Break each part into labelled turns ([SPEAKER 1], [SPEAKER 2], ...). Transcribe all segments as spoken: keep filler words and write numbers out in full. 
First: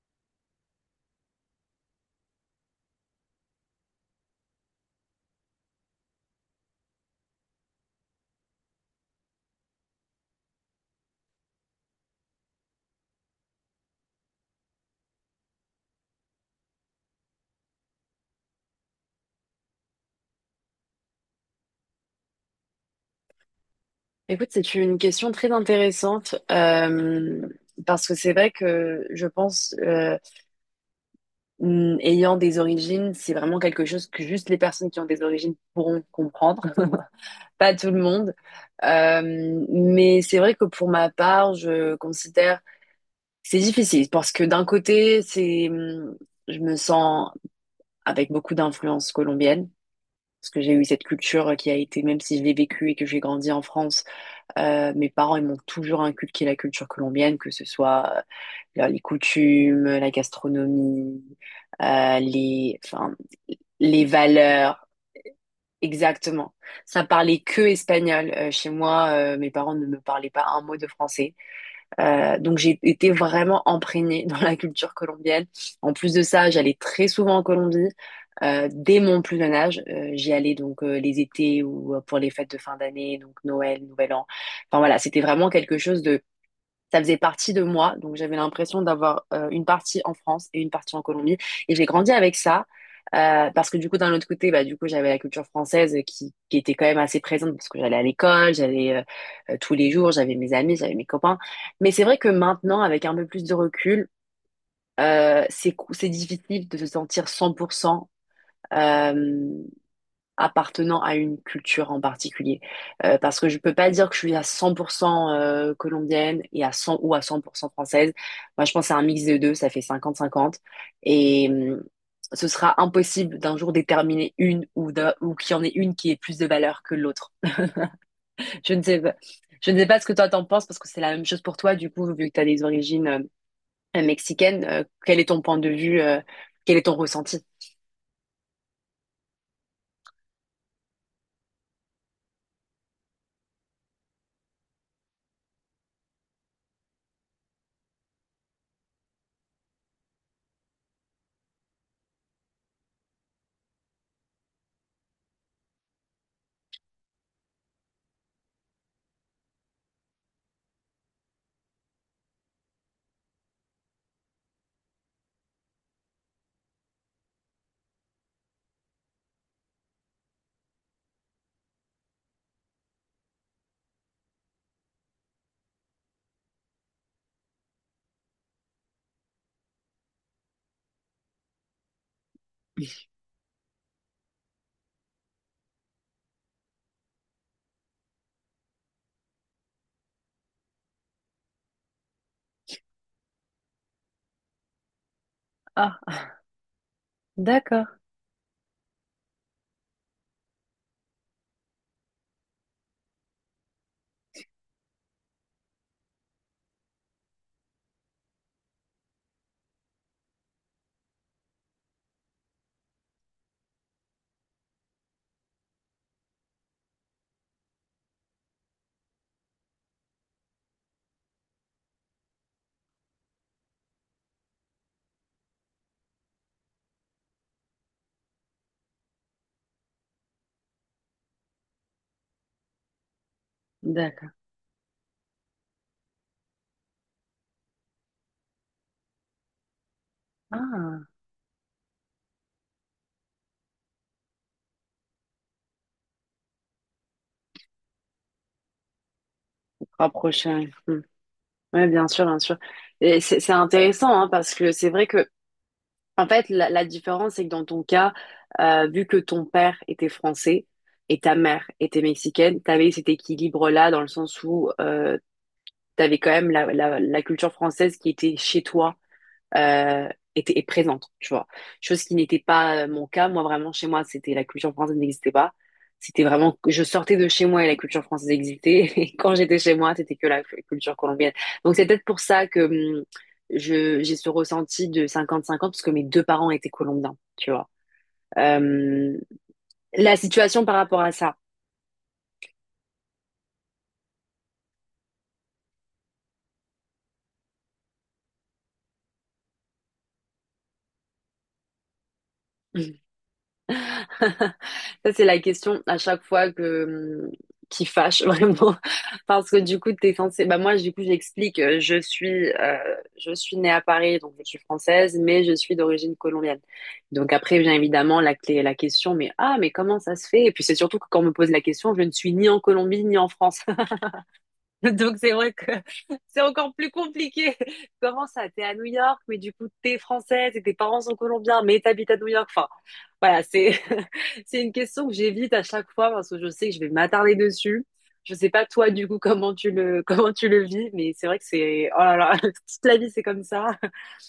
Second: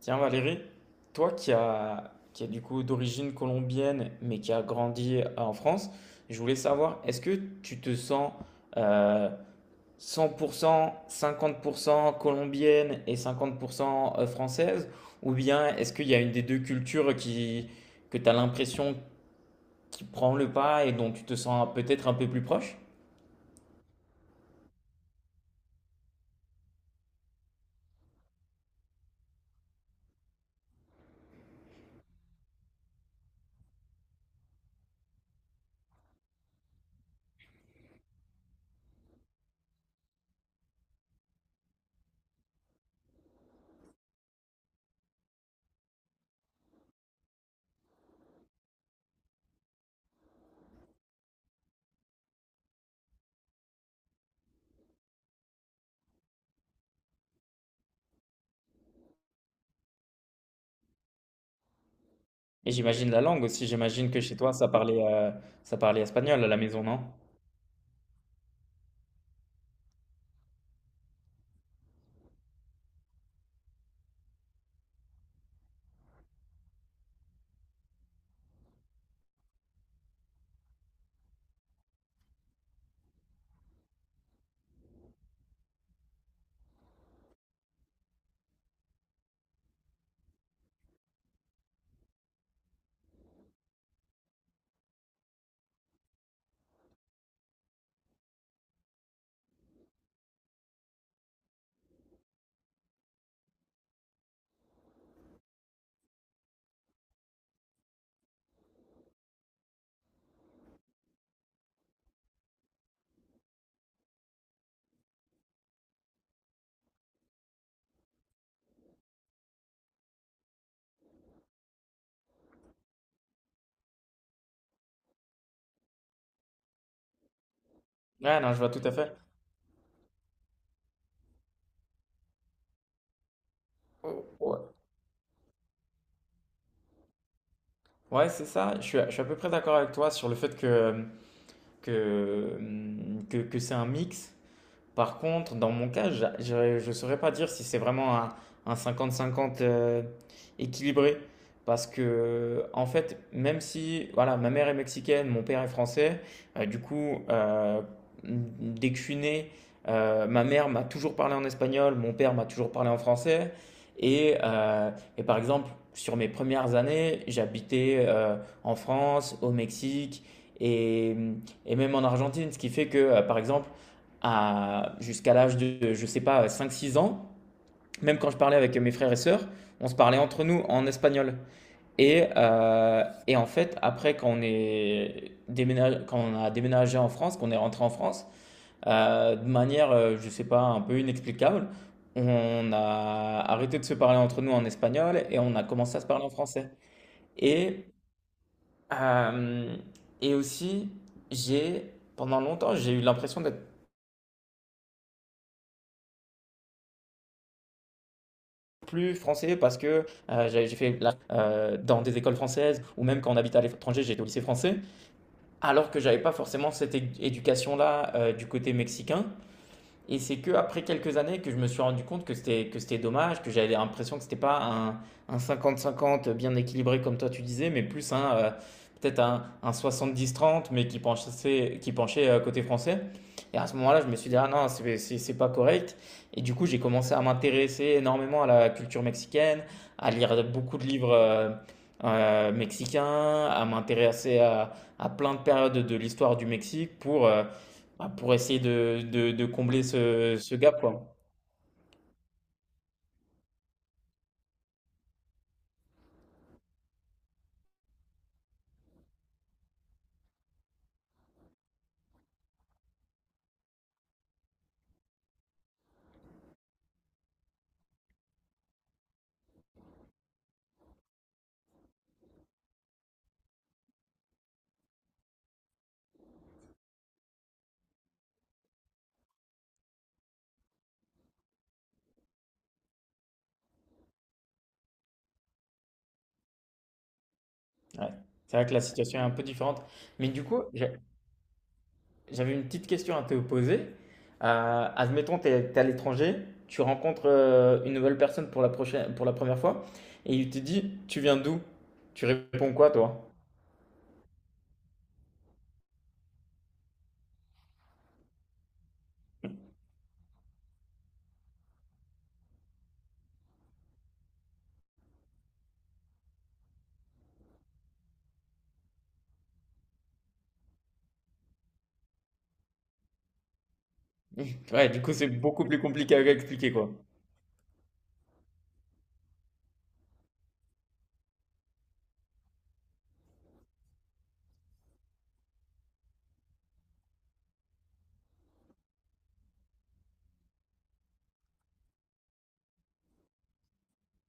[SPEAKER 1] Tiens Valérie, toi qui as qui a du coup d'origine colombienne mais qui a grandi euh, en France, je voulais savoir, est-ce que tu te sens euh, cent pour cent cinquante pour cent colombienne et cinquante pour cent française, ou bien est-ce qu'il y a une des deux cultures qui, que tu as l'impression qui prend le pas et dont tu te sens peut-être un peu plus proche?
[SPEAKER 2] Écoute, c'est une question très intéressante euh, parce que c'est vrai que je pense, euh, mm, ayant des origines, c'est vraiment quelque chose que juste les personnes qui ont des origines pourront comprendre, pas tout le monde. Euh, mais c'est vrai que pour ma part, je considère que c'est difficile parce que d'un côté, c'est, mm, je me sens avec beaucoup d'influence colombienne parce que j'ai eu cette culture qui a été, même si je l'ai vécue et que j'ai grandi en France. Euh, mes parents, ils m'ont toujours inculqué la culture colombienne, que ce soit euh, les coutumes, euh, la gastronomie, euh,
[SPEAKER 1] Et
[SPEAKER 2] les,
[SPEAKER 1] j'imagine
[SPEAKER 2] enfin,
[SPEAKER 1] la langue aussi,
[SPEAKER 2] les
[SPEAKER 1] j'imagine que chez toi ça
[SPEAKER 2] valeurs.
[SPEAKER 1] parlait, euh, ça parlait espagnol à
[SPEAKER 2] Exactement.
[SPEAKER 1] la maison, non?
[SPEAKER 2] Ça parlait que espagnol. Euh, chez moi, euh, mes parents ne me parlaient pas un mot de français. Euh, donc j'ai été vraiment imprégnée dans la culture colombienne. En plus de ça, j'allais très souvent en Colombie. Euh, dès mon plus jeune âge, euh, j'y allais donc euh, les étés ou euh, pour les fêtes de fin d'année, donc Noël, Nouvel An. Enfin voilà, c'était vraiment quelque chose de Ça faisait partie de moi. Donc j'avais l'impression d'avoir euh, une partie en France et une partie en Colombie. Et j'ai grandi avec ça. Euh, parce que du coup, d'un autre côté, bah, du coup, j'avais la culture française qui, qui était quand même assez présente parce que j'allais à l'école, j'allais euh, euh, tous les jours, j'avais mes amis, j'avais mes copains. Mais c'est vrai que maintenant, avec un peu plus de recul, euh, c'est cou- c'est difficile de se sentir cent pour cent appartenant à une culture en particulier. Euh, parce que je peux pas dire que je suis à cent pour cent euh, colombienne et à cent ou à cent pour cent française. Moi, je pense à un mix des deux, ça fait cinquante cinquante. Et hum, ce sera impossible d'un jour déterminer une ou, d'un- ou qu'il y en ait une qui ait plus de valeur que l'autre.
[SPEAKER 1] Ah non, je vois
[SPEAKER 2] Je
[SPEAKER 1] tout
[SPEAKER 2] ne
[SPEAKER 1] à
[SPEAKER 2] sais pas. Je ne sais pas ce que toi t'en penses parce que c'est la même chose pour toi, du coup, vu que tu as des origines euh, mexicaines,
[SPEAKER 1] fait.
[SPEAKER 2] euh, quel est ton point de vue, euh, quel est ton ressenti?
[SPEAKER 1] Ouais, c'est ça. Je suis, à je suis à peu près d'accord avec toi sur le fait que, que, que, que c'est un mix. Par contre, dans mon cas, j'a- je ne saurais pas dire si c'est vraiment un, un cinquante cinquante euh, équilibré. Parce que, euh, en fait, même si voilà, ma mère est mexicaine, mon père est français. Euh, du coup, euh, dès que je suis né, euh, ma mère m'a toujours parlé en espagnol, mon père m'a toujours parlé en français. Et, euh, et par exemple, sur mes premières années, j'habitais euh, en France, au Mexique et, et même en Argentine, ce qui fait que, euh, par exemple, à jusqu'à l'âge de, je sais pas, cinq six ans, même quand je parlais avec mes frères et sœurs, on se parlait entre nous en espagnol. Et, euh, et en fait, après, quand on, est déménag- quand on a déménagé en France, qu'on est rentré en France, euh, de manière, euh, je sais pas, un peu inexplicable, on a arrêté de se parler entre nous en espagnol et on a commencé
[SPEAKER 2] Ah,
[SPEAKER 1] à se parler en français. Et,
[SPEAKER 2] d'accord.
[SPEAKER 1] euh, et aussi, j'ai, pendant longtemps, j'ai eu l'impression d'être plus français parce que euh, j'ai j'ai fait la- euh, dans des écoles françaises, ou même quand on habite à l'étranger, j'étais au lycée français, alors que j'avais pas forcément cette é- éducation-là euh, du côté mexicain. Et c'est que après quelques années que je me suis rendu compte que c'était que c'était dommage, que j'avais l'impression que c'était pas un un cinquante cinquante bien équilibré comme toi tu disais, mais plus un euh, peut-être un, un soixante-dix trente mais qui penchait qui penchait euh, côté français. Et à ce moment-là, je me
[SPEAKER 2] D'accord.
[SPEAKER 1] suis dit ah non, c'est c'est c'est pas correct. Et du coup, j'ai commencé à m'intéresser énormément à la culture mexicaine, à lire beaucoup de
[SPEAKER 2] Ah,
[SPEAKER 1] livres euh, euh, mexicains, à m'intéresser à, à plein de périodes de l'histoire du Mexique pour euh, bah, pour essayer de, de- de combler ce, ce
[SPEAKER 2] rapproché.
[SPEAKER 1] gap, quoi.
[SPEAKER 2] Ouais, bien sûr, bien sûr. Et c'est c'est intéressant hein, parce que c'est vrai que, en fait, la, la différence, c'est que dans ton cas, euh, vu que ton père était français et ta mère était mexicaine, t'avais cet équilibre-là dans le sens où euh, t'avais quand même la, la, la culture française qui était chez toi euh, était est présente, tu vois. Chose qui n'était pas euh, mon cas. Moi, vraiment, chez moi, c'était la culture française n'existait pas. C'était vraiment, je sortais de chez moi et la culture française existait. Et quand j'étais chez moi, c'était que la cu- culture colombienne. Donc, c'est peut-être pour ça que hum, je, j'ai ce ressenti de cinquante cinquante parce que mes deux parents étaient colombiens, tu vois.
[SPEAKER 1] Ouais. C'est vrai que la
[SPEAKER 2] Euh,
[SPEAKER 1] situation est un peu différente.
[SPEAKER 2] la
[SPEAKER 1] Mais du coup,
[SPEAKER 2] situation par
[SPEAKER 1] j'a-
[SPEAKER 2] rapport à ça.
[SPEAKER 1] j'avais une petite question à te poser. Euh, admettons, tu es à l'étranger, tu rencontres euh, une nouvelle personne pour la prochaine, pour la première fois, et il te dit, tu viens d'où? Tu réponds quoi, toi?
[SPEAKER 2] Ça, c'est la question à chaque fois que mmh, qui fâche vraiment parce que du coup t'es censé bah moi du coup j'explique euh, je suis euh, je suis née à Paris donc je suis française mais je suis d'origine colombienne donc après vient évidemment la clé la question mais ah mais comment ça se fait et puis c'est surtout que quand on me pose la question je ne suis ni en Colombie ni en France
[SPEAKER 1] Ouais, du coup,
[SPEAKER 2] Donc
[SPEAKER 1] c'est
[SPEAKER 2] c'est vrai
[SPEAKER 1] beaucoup
[SPEAKER 2] que
[SPEAKER 1] plus compliqué à
[SPEAKER 2] c'est encore
[SPEAKER 1] expliquer,
[SPEAKER 2] plus
[SPEAKER 1] quoi.
[SPEAKER 2] compliqué. Comment ça? T'es à New York, mais du coup t'es française et tes parents sont colombiens, mais t'habites à New York. Enfin, voilà, c'est c'est une question que j'évite à chaque fois parce que je sais que je vais m'attarder dessus. Je sais pas toi du coup comment tu le comment tu le vis, mais c'est vrai que c'est oh là là toute la vie c'est comme ça.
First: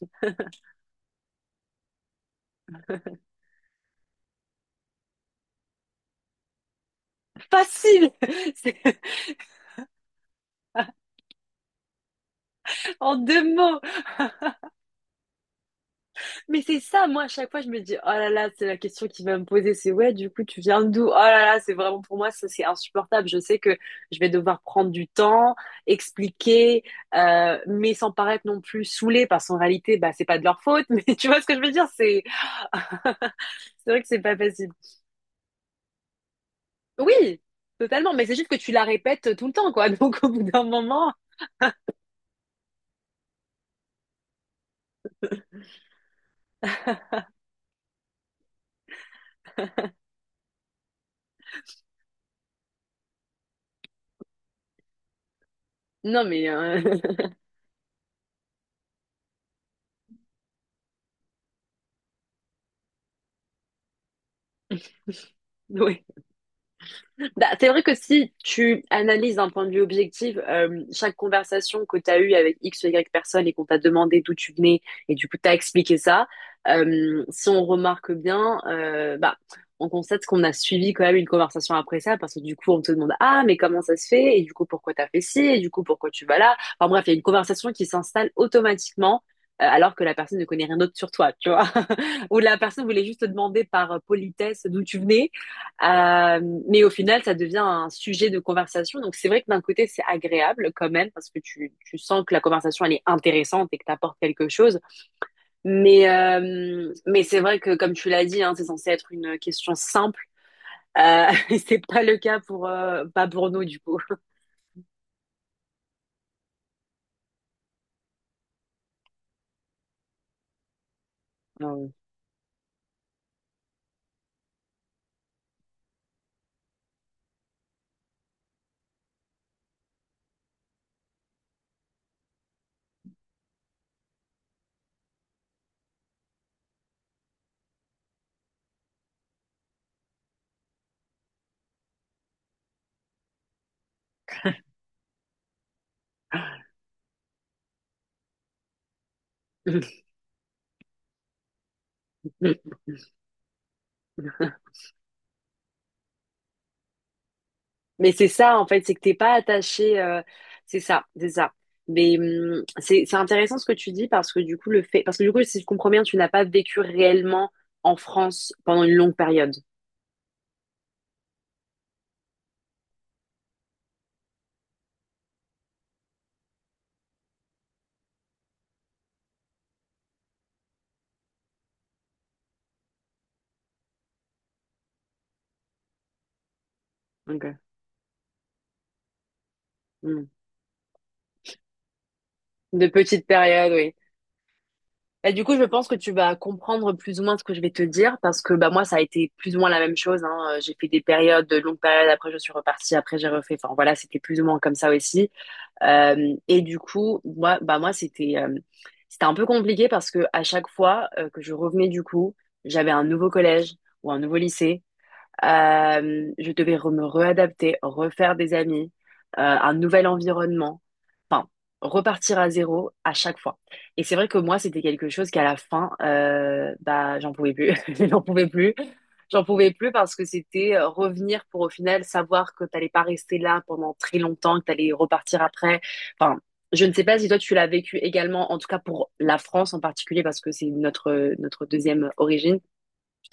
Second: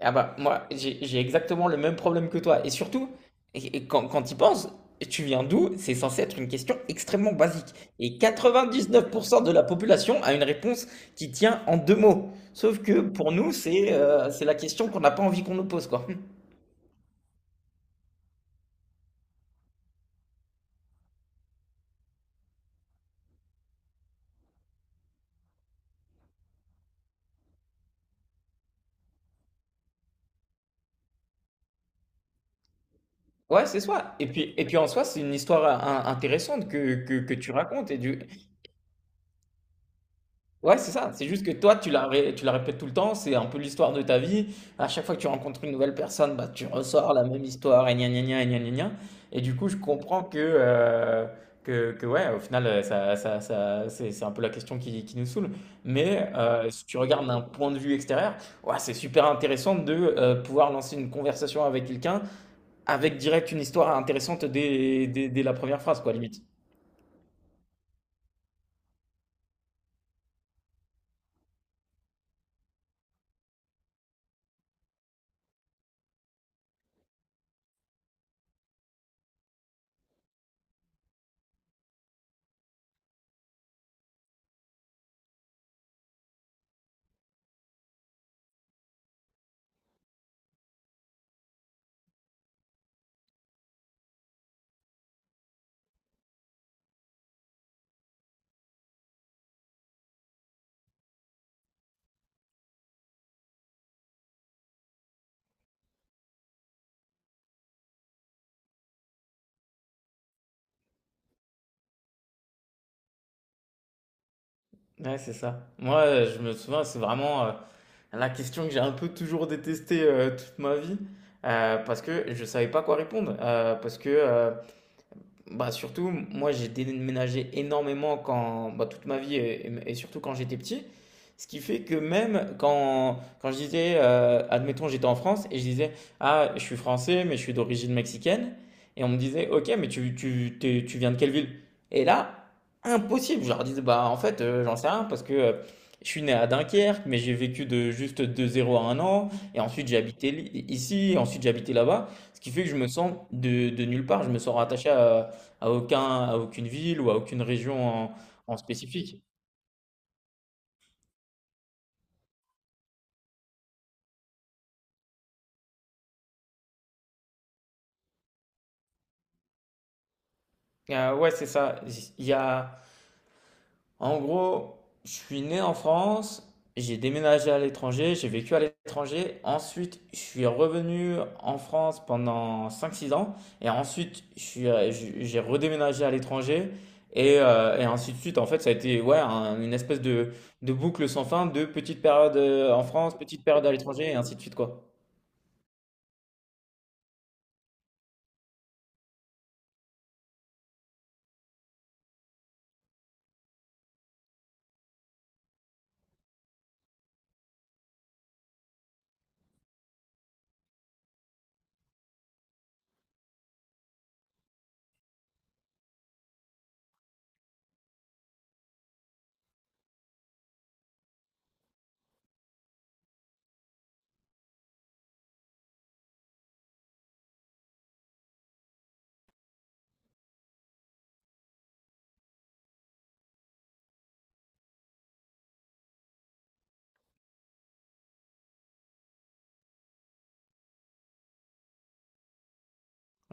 [SPEAKER 1] Ah bah, moi, j'ai j'ai exactement le même problème que toi. Et surtout, et- et quand, quand tu y penses, tu viens d'où? C'est censé être une question extrêmement basique.
[SPEAKER 2] Facile.
[SPEAKER 1] Et
[SPEAKER 2] C'est-
[SPEAKER 1] quatre-vingt-dix-neuf pour cent de la population a une réponse qui tient en deux mots. Sauf que
[SPEAKER 2] En
[SPEAKER 1] pour
[SPEAKER 2] deux
[SPEAKER 1] nous,
[SPEAKER 2] mots.
[SPEAKER 1] c'est euh, c'est la question qu'on n'a pas envie qu'on nous pose, quoi.
[SPEAKER 2] Mais c'est ça, moi, à chaque fois, je me dis, oh là là, c'est la question qu'il va me poser, c'est ouais, du coup, tu viens d'où? Oh là là, c'est vraiment pour moi, ça, c'est insupportable. Je sais que je vais devoir prendre du temps, expliquer, euh, mais sans paraître non plus saoulée, parce qu'en réalité, bah, c'est pas de leur faute, mais tu vois ce que je veux dire? C'est,
[SPEAKER 1] Ouais, c'est
[SPEAKER 2] c'est vrai que
[SPEAKER 1] ça.
[SPEAKER 2] c'est
[SPEAKER 1] Et
[SPEAKER 2] pas
[SPEAKER 1] puis, et
[SPEAKER 2] facile.
[SPEAKER 1] puis en soi, c'est une histoire euh, in- intéressante que, que, que
[SPEAKER 2] Oui,
[SPEAKER 1] tu racontes. Et
[SPEAKER 2] totalement,
[SPEAKER 1] du,
[SPEAKER 2] mais c'est juste que tu la répètes tout le temps, quoi. Donc, au bout d'un
[SPEAKER 1] Ouais, c'est
[SPEAKER 2] moment,
[SPEAKER 1] ça. C'est juste que toi, tu la, ré- tu la répètes tout le temps. C'est un peu l'histoire de ta vie. À chaque fois que tu rencontres une nouvelle personne, bah, tu ressors la même histoire et gna gna gna et gna gna gna. Et du coup, je comprends que, euh, que, que ouais, au final, euh, ça, ça, ça- c'est c'est un peu la question qui, qui nous saoule.
[SPEAKER 2] non,
[SPEAKER 1] Mais
[SPEAKER 2] mais,
[SPEAKER 1] euh,
[SPEAKER 2] euh...
[SPEAKER 1] si tu regardes d'un point de vue extérieur, ouais, c'est super intéressant de euh, pouvoir lancer une conversation avec quelqu'un avec direct une histoire intéressante dès, dès, dès la première phrase,
[SPEAKER 2] oui.
[SPEAKER 1] quoi, limite.
[SPEAKER 2] Bah, c'est vrai que si tu analyses d'un point de vue objectif, euh, chaque conversation que tu as eue avec X ou Y personne et qu'on t'a demandé d'où tu venais et du coup t'as expliqué ça, euh, si on remarque bien, euh, bah, on constate qu'on a suivi quand même une conversation après ça parce que du coup on te demande ah mais comment ça se fait et du coup pourquoi t'as fait ci et du coup pourquoi tu vas là. Enfin bref, il y a une conversation qui s'installe automatiquement euh, alors que la personne ne connaît rien d'autre sur toi, tu vois. Ou la personne voulait juste te demander par politesse d'où tu venais. Euh, mais au final, ça devient un sujet de conversation. Donc c'est vrai que d'un côté, c'est agréable quand même parce que tu, tu sens que la conversation, elle est intéressante et que t'apportes quelque chose. Mais, euh, mais c'est vrai que comme tu l'as dit, hein, c'est censé être une question simple. Euh, et c'est pas le cas pour, euh, pas pour nous du coup.
[SPEAKER 1] Ouais, c'est ça. Moi, euh, je me souviens, c'est vraiment euh, la question que j'ai un peu toujours détestée euh, toute ma vie, euh, parce que je savais pas quoi répondre, euh, parce que euh, bah, surtout, moi, j'ai déménagé énormément quand, bah, toute ma vie et, et- et surtout quand j'étais petit. Ce qui fait que même quand, quand je disais, euh, admettons, j'étais en France et je disais, ah, je suis français, mais je suis d'origine mexicaine. Et on me disait, ok, mais tu, tu, t'es- tu viens de quelle ville? Et là, impossible. Je leur disais, bah, en fait, euh, j'en sais rien parce que euh, je suis né à
[SPEAKER 2] Ah
[SPEAKER 1] Dunkerque, mais j'ai vécu de juste de zéro à un an. Et ensuite, j'ai habité li- ici, et ensuite, j'ai habité là-bas. Ce qui fait que je
[SPEAKER 2] ouais.
[SPEAKER 1] me sens de, de nulle part. Je me sens rattaché à, à aucun, à aucune ville, ou à aucune région
[SPEAKER 2] Mais
[SPEAKER 1] en,
[SPEAKER 2] c'est
[SPEAKER 1] en
[SPEAKER 2] ça, en fait, c'est que t'es
[SPEAKER 1] spécifique.
[SPEAKER 2] pas attaché. euh, c'est ça, c'est ça. Mais hum, c'est c'est intéressant ce que tu dis parce que du coup le fait, parce que du coup si je comprends bien, tu n'as pas vécu réellement en France pendant une longue période.
[SPEAKER 1] Euh, ouais, c'est ça. Il y a, en gros, je suis né en France, j'ai déménagé à l'étranger, j'ai vécu à l'étranger. Ensuite, je suis revenu en France pendant cinq six ans. Et ensuite, je suis, euh, je- j'ai redéménagé à l'étranger. Et,
[SPEAKER 2] Ok.
[SPEAKER 1] euh, et ainsi de suite. En fait, ça a été ouais, un- une espèce
[SPEAKER 2] Hum.
[SPEAKER 1] de, de boucle sans fin de petites périodes euh, en
[SPEAKER 2] De
[SPEAKER 1] France,
[SPEAKER 2] petites
[SPEAKER 1] petites périodes
[SPEAKER 2] périodes,
[SPEAKER 1] à
[SPEAKER 2] oui.
[SPEAKER 1] l'étranger, et ainsi de suite, quoi.
[SPEAKER 2] Et du coup, je pense que tu vas comprendre plus ou moins ce que je vais te dire parce que bah moi ça a été plus ou moins la même chose. Hein. Euh, J'ai fait des périodes, de longues périodes. Après je suis repartie. Après j'ai refait. Enfin voilà, c'était plus ou moins comme ça aussi. Euh, et du coup, moi, bah moi c'était euh, c'était un peu compliqué parce que à chaque fois euh, que je revenais du coup, j'avais un nouveau collège ou un nouveau lycée. Euh, je devais re- me réadapter, refaire des amis, euh, un nouvel environnement enfin, repartir à zéro à chaque fois. Et c'est vrai que moi, c'était quelque chose qu'à la fin, euh, bah, j'en pouvais plus. J'en pouvais plus. J'en pouvais plus parce que c'était euh, revenir pour au final savoir que t'allais pas rester là pendant très longtemps, que t'allais repartir après. Enfin, je ne sais pas si toi tu l'as vécu également, en tout cas pour la France en particulier parce que c'est notre notre deuxième origine,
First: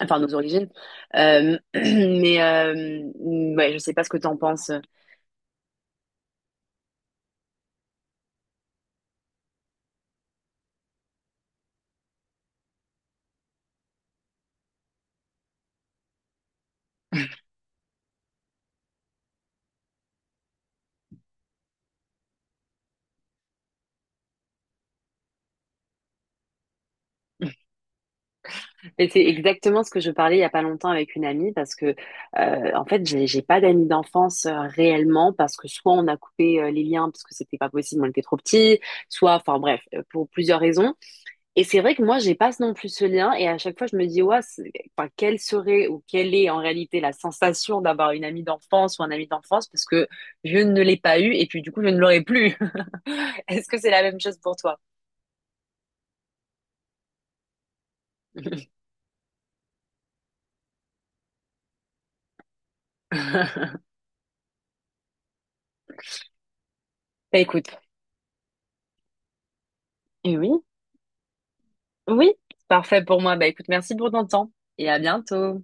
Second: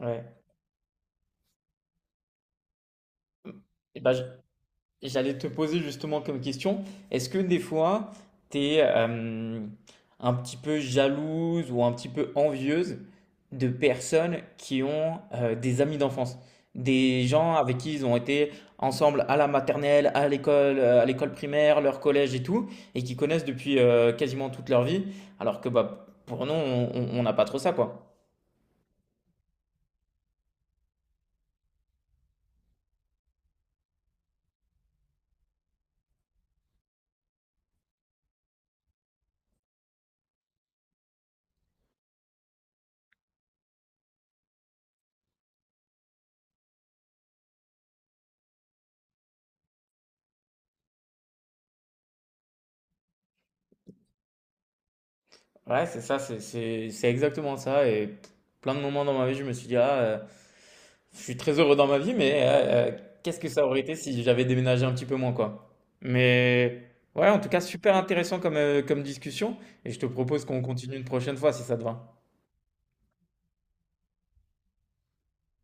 [SPEAKER 2] enfin nos origines. Euh, mais euh, ouais, je sais
[SPEAKER 1] Et
[SPEAKER 2] pas ce que t'en penses.
[SPEAKER 1] j'allais te poser justement comme question, est-ce que des fois, tu es un petit peu jalouse ou un petit peu envieuse de personnes qui ont euh, des amis d'enfance, des gens avec qui ils ont été ensemble à la maternelle, à l'école, euh, à l'école primaire, leur collège et tout, et qui connaissent depuis euh, quasiment toute leur vie, alors que bah, pour nous, on on- on n'a pas trop ça, quoi.
[SPEAKER 2] Mais c'est exactement ce que je parlais il y a pas longtemps avec une amie parce que euh, en fait j'ai j'ai pas d'amis d'enfance euh, réellement parce que soit on a coupé euh, les liens parce que c'était pas possible on était trop petits soit enfin bref euh, pour plusieurs raisons et c'est vrai que moi j'ai pas non plus ce lien et à chaque fois je me dis ouais c'est- enfin quelle serait ou quelle est en réalité la sensation d'avoir une amie d'enfance ou un ami d'enfance parce que je ne l'ai pas eu et puis du coup je ne l'aurai plus. Est-ce que c'est la même chose pour toi?
[SPEAKER 1] Ouais, c'est ça, c'est c'est- c'est exactement ça. Et plein de moments dans ma vie, je me suis dit, ah, euh, je suis très heureux dans ma vie, mais euh, euh, qu'est-ce que ça aurait été si j'avais déménagé un petit peu moins, quoi. Mais ouais,
[SPEAKER 2] Bah
[SPEAKER 1] en tout cas,
[SPEAKER 2] écoute,
[SPEAKER 1] super intéressant comme, euh, comme discussion. Et je te
[SPEAKER 2] eh
[SPEAKER 1] propose
[SPEAKER 2] oui.
[SPEAKER 1] qu'on continue une prochaine fois si ça te va.
[SPEAKER 2] Oui, parfait pour moi. Bah écoute, merci pour ton temps et à bientôt.